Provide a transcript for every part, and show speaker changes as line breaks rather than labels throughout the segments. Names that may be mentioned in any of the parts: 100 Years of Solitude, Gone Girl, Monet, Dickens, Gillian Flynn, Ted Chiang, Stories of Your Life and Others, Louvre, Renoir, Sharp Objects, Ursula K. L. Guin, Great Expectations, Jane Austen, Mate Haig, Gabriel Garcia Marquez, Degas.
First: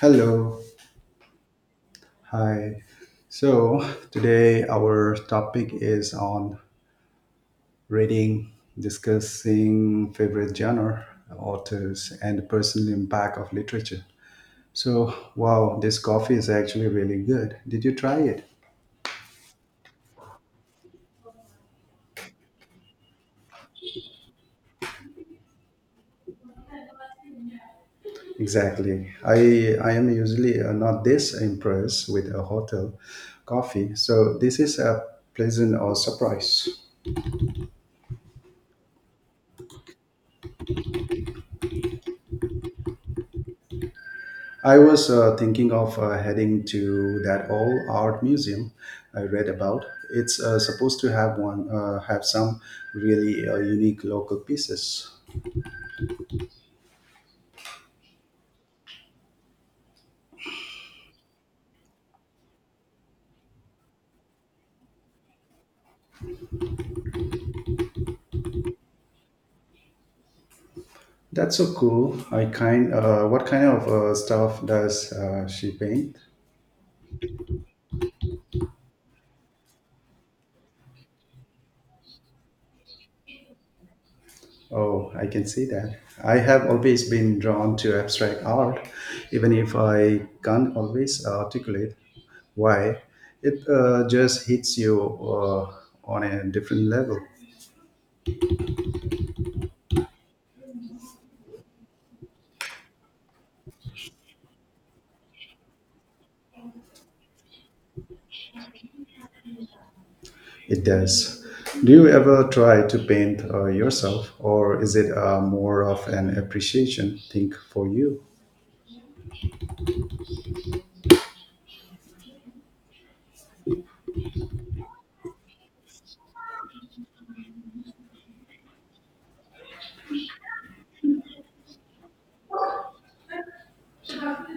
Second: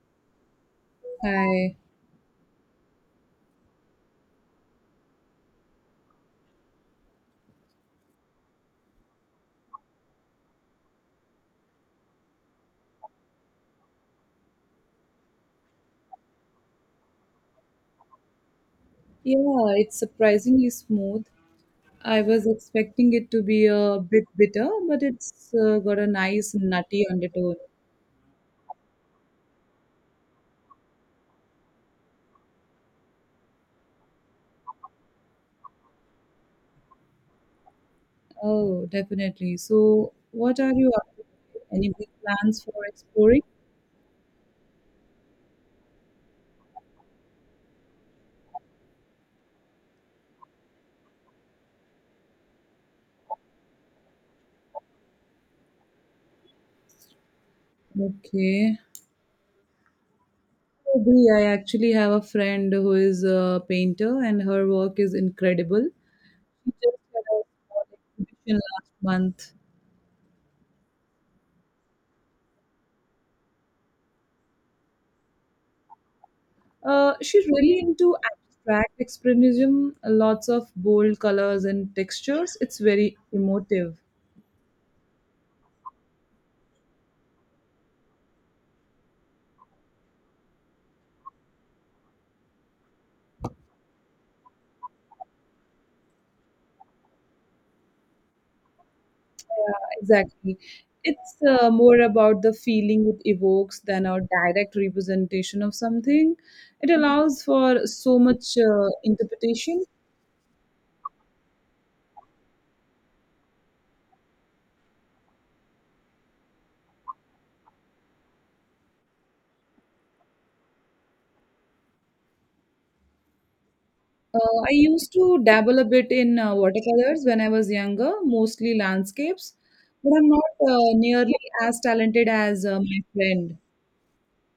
Hello,
Hi.
hi. So, today our topic is on reading, discussing favorite genre, authors, and the personal impact of literature. So, wow, this coffee is actually really good. Did you try it?
Yeah, it's surprisingly smooth. I was expecting it to be a bit bitter, but it's got a nice nutty undertone.
Exactly. I am usually not this impressed with a hotel coffee, so this is a pleasant or surprise.
Oh, definitely. So, what are you up to? Any big plans for exploring?
I was thinking of heading to that old art museum I read about. It's supposed to have some really unique local pieces.
Okay. Maybe I actually have a friend who is a painter, and her work is incredible. She just had a small exhibition last month.
That's so cool. I kind What kind of stuff does she paint?
She's really into abstract expressionism, lots of bold colors and textures. It's very emotive.
Oh, I can see that. I have always been drawn to abstract art, even if I can't always articulate why. It just hits you on a different level.
Yeah, exactly. It's more about the feeling it evokes than a direct representation of something. It allows for so much interpretation.
It does. Do you ever try to paint yourself, or is it more of an appreciation thing for you?
I used to dabble a bit in watercolors when I was younger, mostly landscapes, but I'm not nearly as talented as my friend.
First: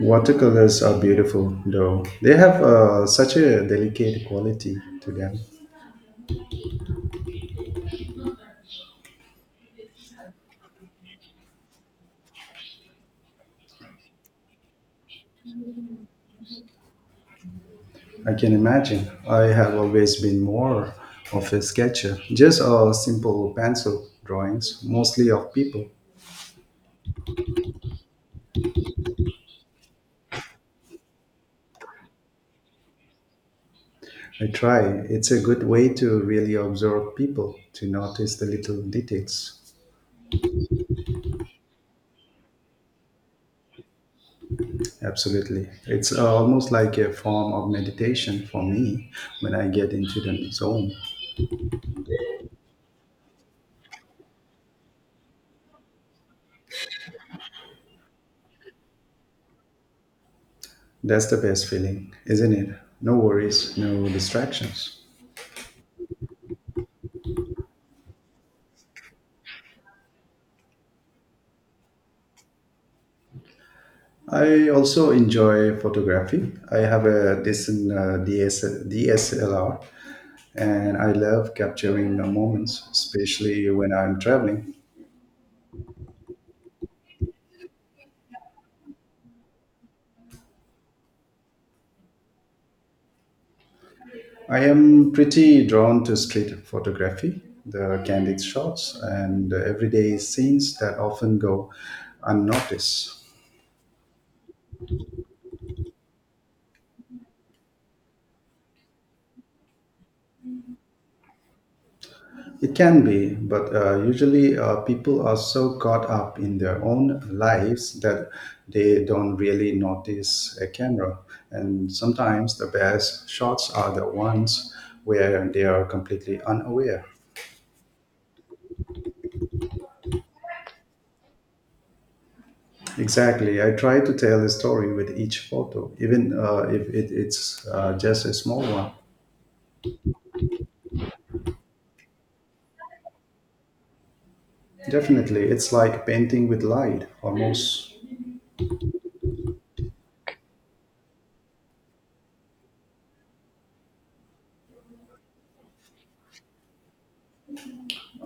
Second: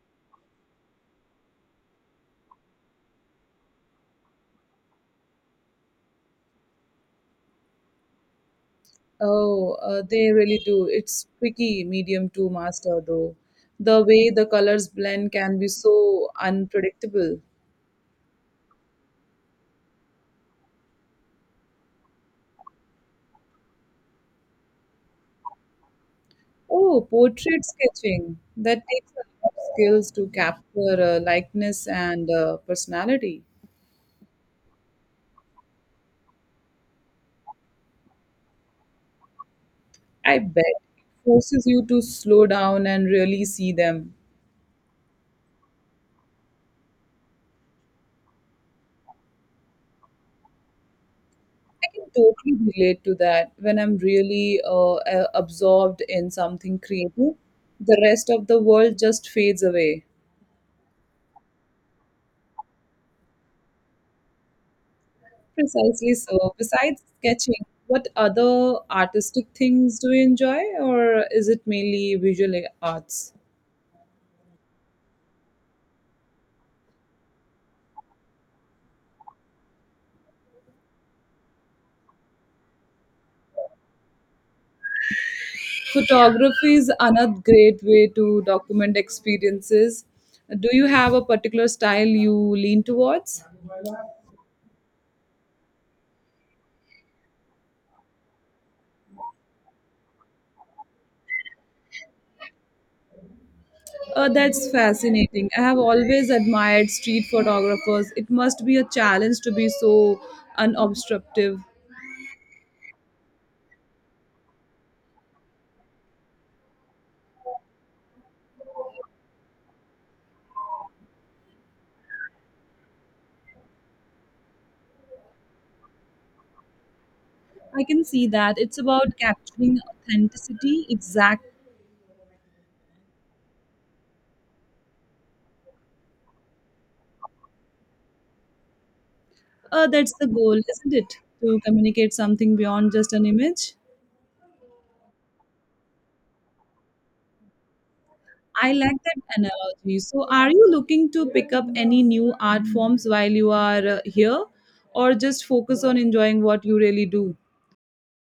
Watercolors are beautiful, though. They have such a delicate quality to them.
Oh, they really do. It's tricky medium to master though. The way the colors blend can be so unpredictable.
I can imagine. I have always been more of a sketcher, just a simple pencil drawings, mostly of people.
Oh, portrait sketching. That takes a lot of skills to capture likeness and personality.
I try. It's a good way to really observe people, to notice the little details.
I bet it forces you to slow down and really see them.
Absolutely. It's almost like a form of meditation for me when I get into the zone.
I can totally relate to that when I'm really absorbed in something creative. The rest of the world just fades away.
That's the best feeling, isn't it? No worries, no distractions.
Precisely so. Besides sketching, what other artistic things do you enjoy, or is it mainly visual arts?
I also enjoy photography. I have a decent DSLR and I love capturing the moments, especially when I'm traveling.
Photography is another great way to document experiences. Do you have a particular style you lean towards?
I am pretty drawn to street photography, the candid shots, and the everyday scenes that often go unnoticed.
That's fascinating. I have always admired street photographers. It must be a challenge to be so unobstructive.
It can be, but usually people are so caught up in their own lives that they don't really notice a camera. And sometimes the best shots are the ones where they are completely unaware.
I can see that. It's about capturing authenticity exactly.
Exactly. I try to tell a story with each photo, even if it's just a small one.
That's the goal, isn't it? To communicate something beyond just an image.
Definitely. It's like painting with light, almost.
I like that analogy. So, are you looking to pick up any new art forms while you are here, or just focus on enjoying what you really do?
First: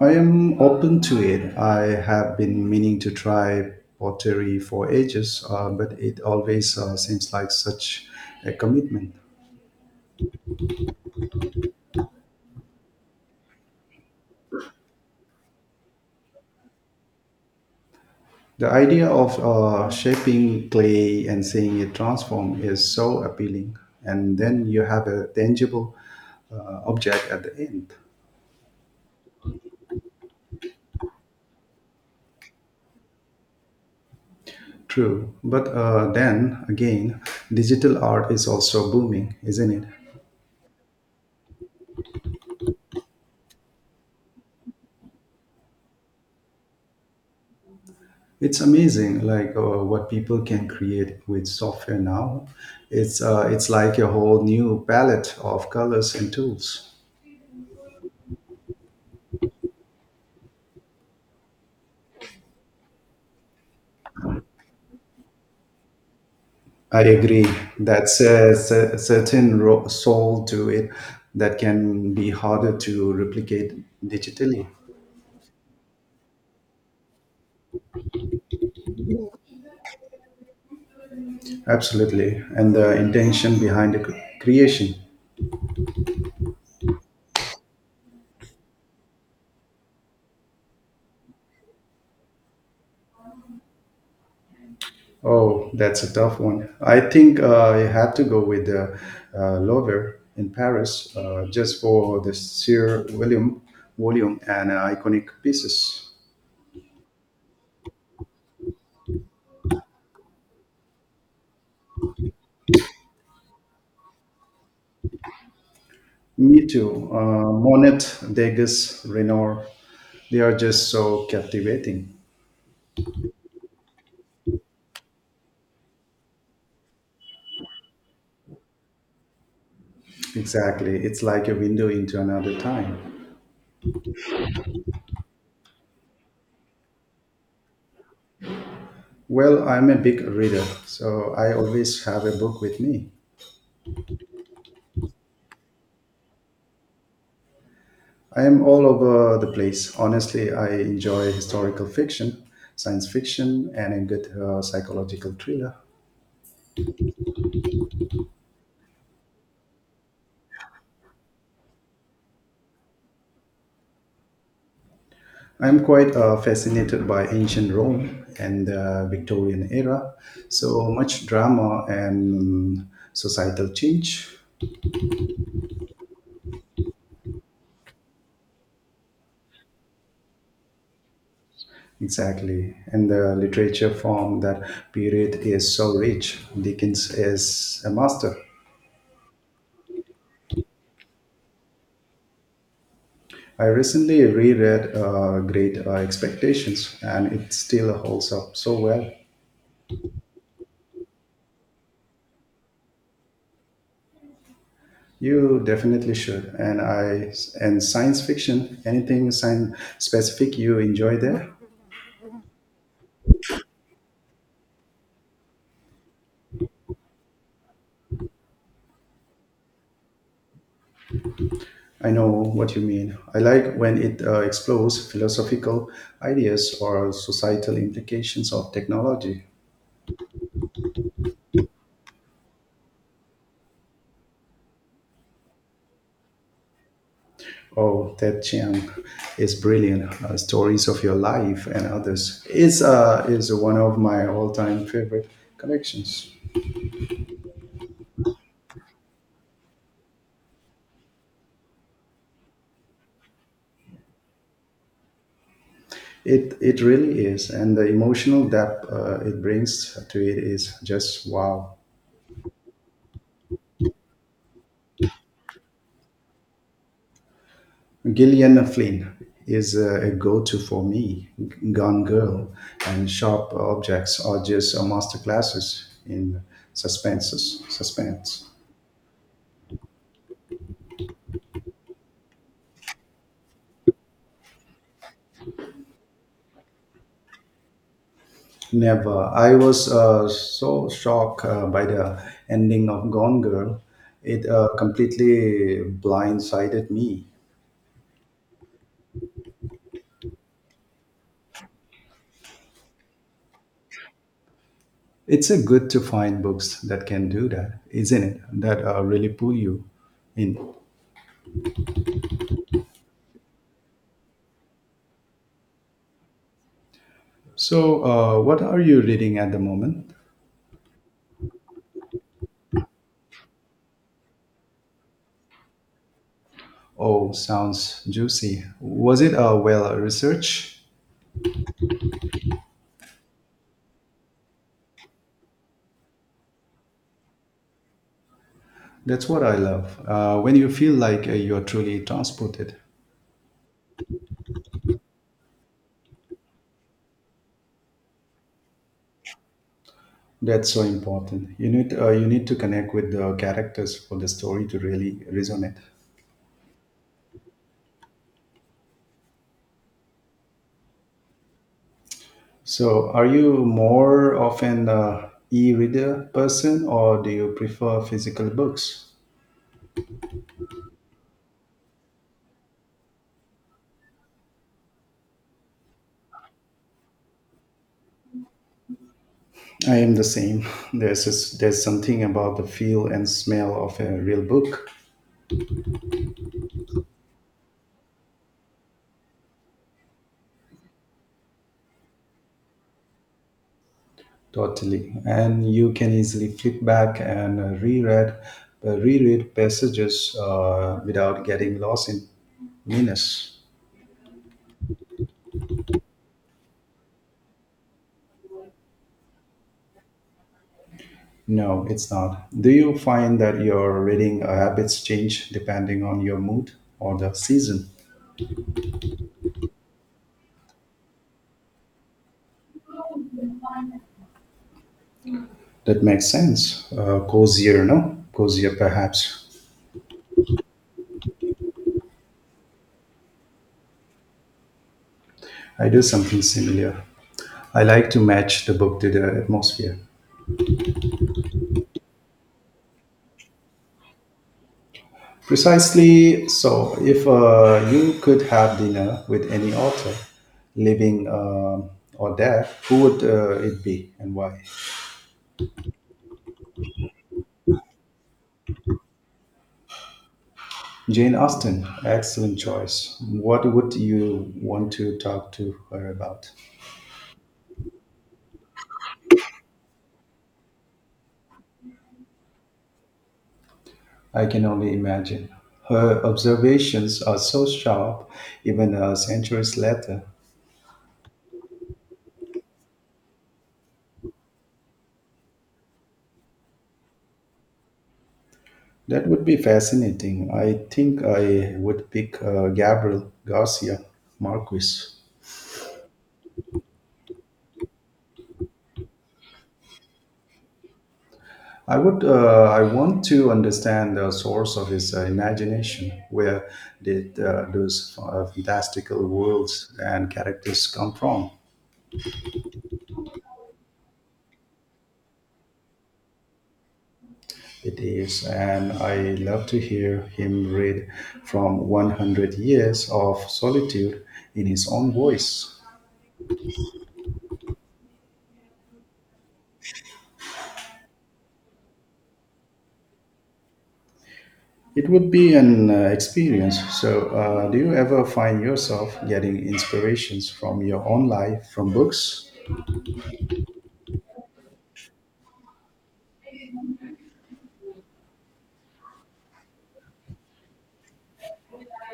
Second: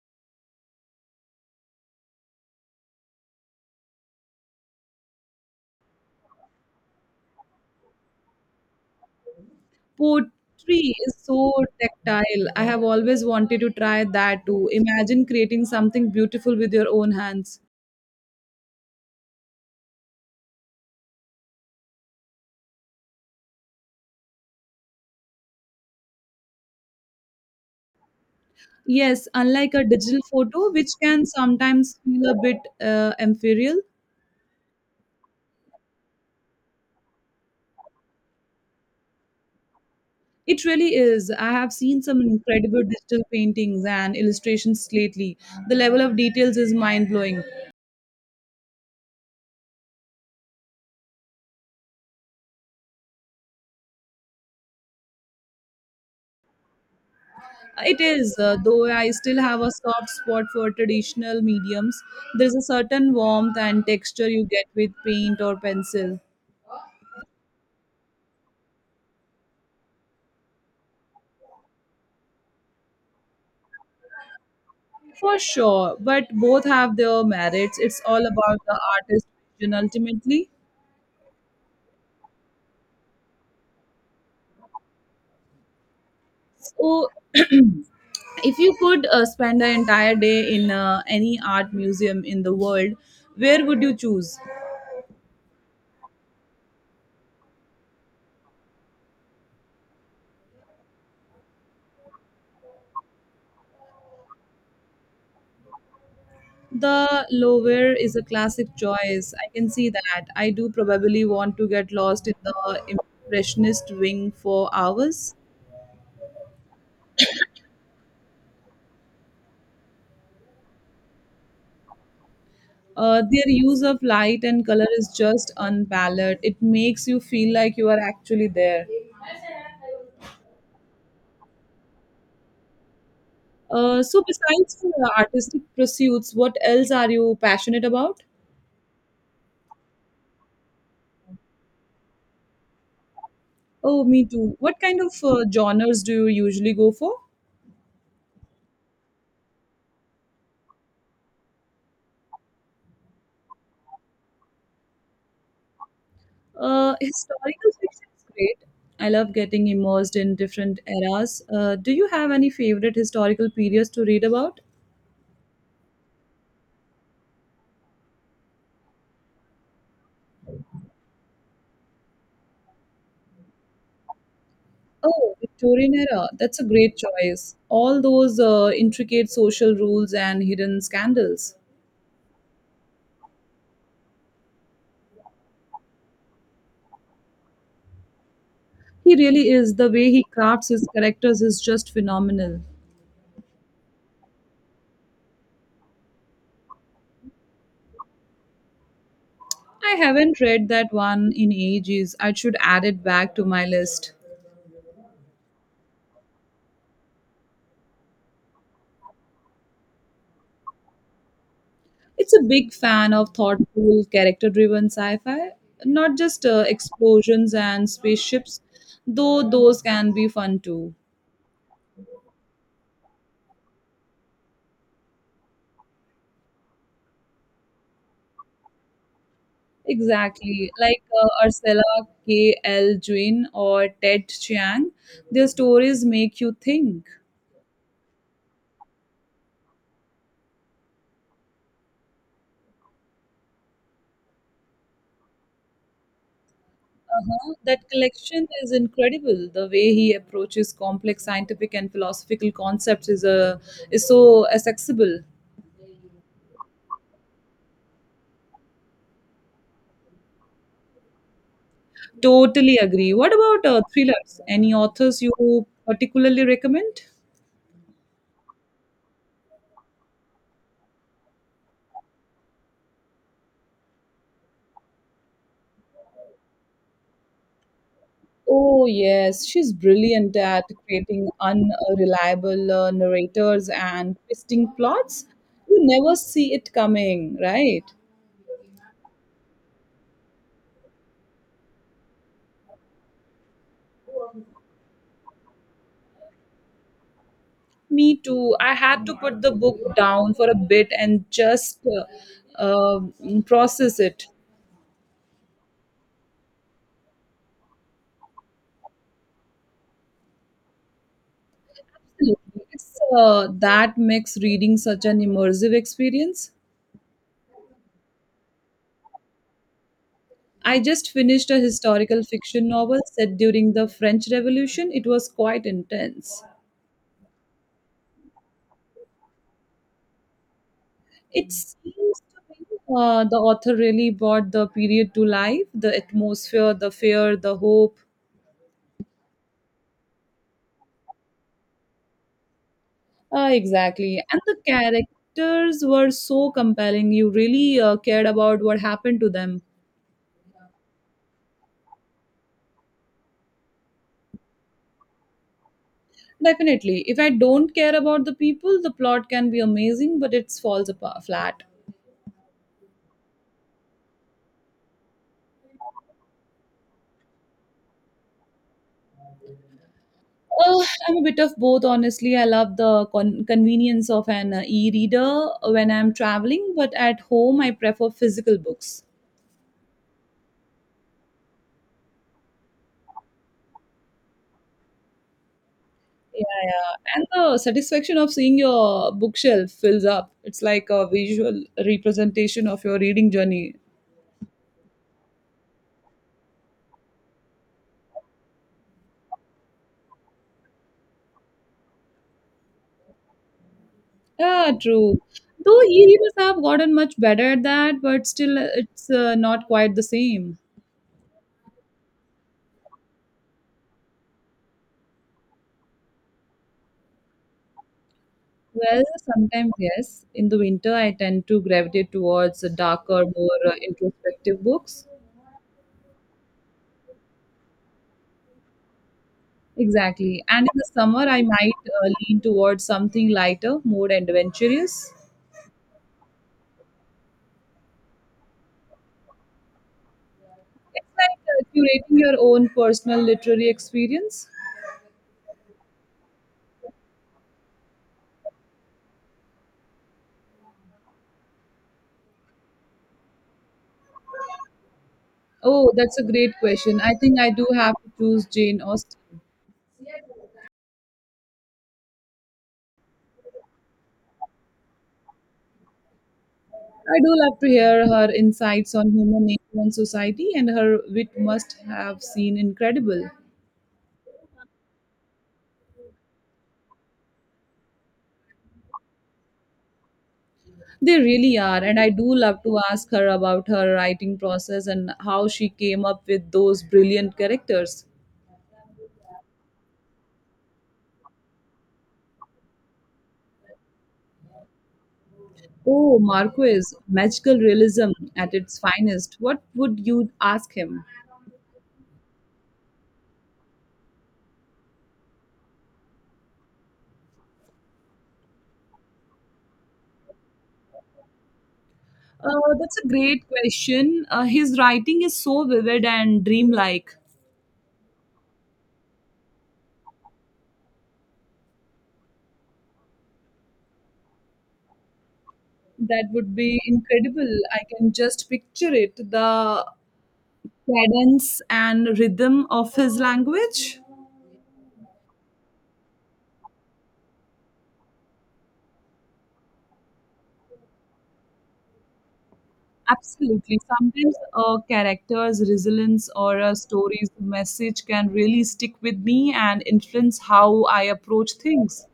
I am open to it. I have been meaning to try pottery for ages, but it always seems like such a commitment.
Poetry is so tactile. I have always wanted to try that too. Imagine creating something beautiful with your own hands.
The idea of shaping clay and seeing it transform is so appealing, and then you have a tangible object at the end.
Yes, unlike a digital photo, which can sometimes feel a bit ethereal.
True, but then again, digital art is also booming, isn't it?
It really is. I have seen some incredible digital paintings and illustrations lately. The level of details is mind blowing.
It's amazing, like what people can create with software now. It's like a whole new palette of colors and tools.
It is, though I still have a soft spot for traditional mediums. There's a certain warmth and texture you get with paint or pencil.
I agree. Certain soul to it that can be harder to replicate digitally.
For sure, but both have their merits. It's all about the artist's vision ultimately.
Absolutely, and the intention behind the creation.
So, if you could spend an entire day in any art museum in the world, where would you choose?
Oh, that's a tough one. I think I have to go with the Louvre in Paris, just for the sheer volume and iconic pieces.
The lower is a classic choice. I can see that. I do probably want to get lost in the impressionist wing for hours.
Me too. Monet, Degas, Renoir, they are just so captivating.
Their use of light and color is just unparalleled. It makes you feel like you are actually there.
Exactly. It's like a window into another time.
So, besides artistic pursuits, what else are you passionate about?
Well, I'm a big reader, so I always have a book with me.
Oh, me too. What kind of genres do you usually go for?
I am all over the place. Honestly, I enjoy historical fiction, science fiction, and a good psychological thriller.
Historical fiction is great. I love getting immersed in different eras. Do you have any favorite historical periods to read about?
I'm quite fascinated by ancient Rome and the Victorian era. So much drama and societal change.
Oh, Victorian era. That's a great choice. All those intricate social rules and hidden scandals.
Exactly. And the literature from that period is so rich. Dickens is a master.
He really is. The way he crafts his characters is just phenomenal.
I recently reread Great Expectations and it still holds up so well.
I haven't read that one in ages. I should add it back to my list.
You definitely should. And science fiction, anything science specific you enjoy there?
It's a big fan of thoughtful, character driven sci fi, not just explosions and spaceships, though those can be fun too.
I know what you mean. I like when it explores philosophical ideas or societal implications of technology.
Exactly. Like Ursula K. L. Guin or Ted Chiang, their stories make you think.
Oh, Ted Chiang is brilliant. Stories of your life and others is one of my all-time favorite collections.
Uh-huh. That collection is incredible. The way he approaches complex scientific and philosophical concepts is so accessible.
It really is, and the emotional depth it brings to it is just wow.
Totally agree. What about thrillers? Any authors you particularly recommend?
Gillian Flynn is a go-to for me. Gone Girl and Sharp Objects are just masterclasses in suspense.
Oh, yes, she's brilliant at creating unreliable narrators and twisting plots. You never see it coming, right?
Never. I was so shocked by the ending of Gone Girl. It completely blindsided me.
Me too. I had to put the book down for a bit and just uh, uh, process it.
It's a good to find books that can do that, isn't it? That Really pull you in.
It's that makes reading such an immersive experience.
So, what are you reading at the moment?
I just finished a historical fiction novel set during the French Revolution. It was quite intense.
Oh, sounds juicy. Was it well researched?
It seems to me the author really brought the period to life the atmosphere, the fear, the hope.
That's what I love. When you feel like you're truly transported,
Exactly. And the characters were so compelling. You really cared about what happened to them.
that's so important. You need to connect with the characters for the story to really resonate.
Definitely. If I don't care about the people, the plot can be amazing, but it falls apart flat.
So, are you more of an e-reader person, or do you prefer physical books?
I'm a bit of both, honestly. I love the convenience of an e reader when I'm traveling, but at home, I prefer physical books.
I am the same. There's something about the feel and smell of a real book.
Yeah, yeah. And the satisfaction of seeing your bookshelf fills up. It's like a visual representation of your reading journey.
Totally. And you can easily flip back and reread passages without getting lost in minutes.
Yeah, true. Though e-readers have gotten much better at that, but still it's not quite the same.
No, it's not. Do you find that your reading habits change depending on your mood or the season?
Well, sometimes yes. In the winter, I tend to gravitate towards the darker, more introspective books.
That makes sense. Cozier, no? Cozier, perhaps.
Exactly. And in the summer, I might lean towards something lighter, more adventurous.
I do something similar. I like to match the book to the atmosphere.
It's like curating your own personal literary experience.
Precisely so. If you could have dinner with any author, living or dead, who would it be and why?
Oh, that's a great question. I think I do have to choose Jane Austen.
Jane Austen, excellent choice. What would you want to talk to her about?
I do love to hear her insights on human nature and society, and her wit must have seen incredible.
I can only imagine. Her observations are so sharp, even centuries later.
They really are, and I do love to ask her about her writing process and how she came up with those brilliant characters.
That would be fascinating. I think I would pick Gabriel Garcia Marquez.
Oh, Marquez, magical realism at its finest. What would you ask him?
I would. I want to understand the source of his imagination. Where did those fantastical worlds and characters come from?
That's a great question. His writing is so vivid and dreamlike.
It is, and I love to hear him read from 100 Years of Solitude in his own voice.
That would be incredible. I can just picture it the cadence and rhythm of his language.
It would be an experience. So, do you ever find yourself getting inspirations from your own life from books?
Absolutely. Sometimes a character's resilience or a story's message can really stick with me and influence how I approach things.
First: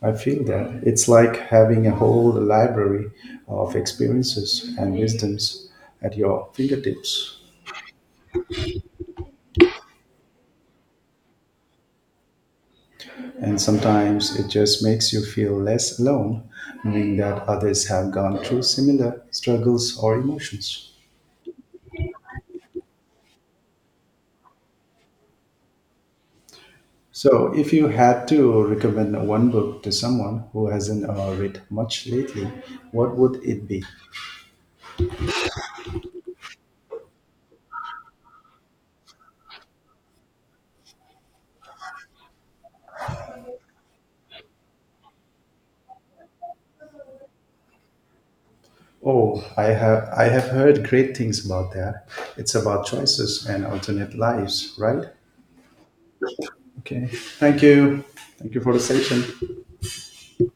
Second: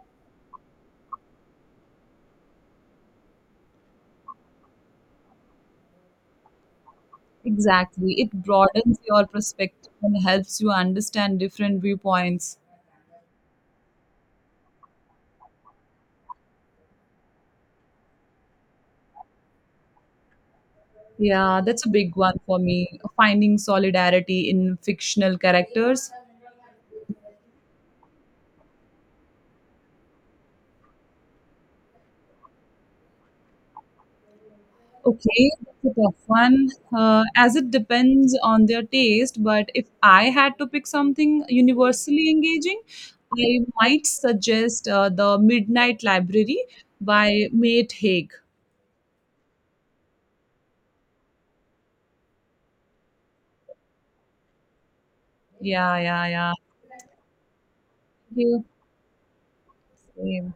I feel that it's like having a whole library of experiences and wisdoms at your fingertips.
Exactly. It broadens your perspective and helps you understand different viewpoints.
And sometimes it just makes you feel less alone, knowing that others have gone through similar struggles or emotions.
Yeah, that's a big one for me. Finding solidarity in fictional characters.
So, if you had to recommend one book to someone who hasn't read much lately, what would it be?
Okay, that's a tough one. As it depends on their taste, but if I had to pick something universally engaging, I might suggest The Midnight Library by Mate Haig.
Oh, I have heard great things about that. It's about choices and alternate lives, right?
Yeah, yeah, yeah.
Okay. Thank you.
Thank
Thank you
you.
for the session.
Same.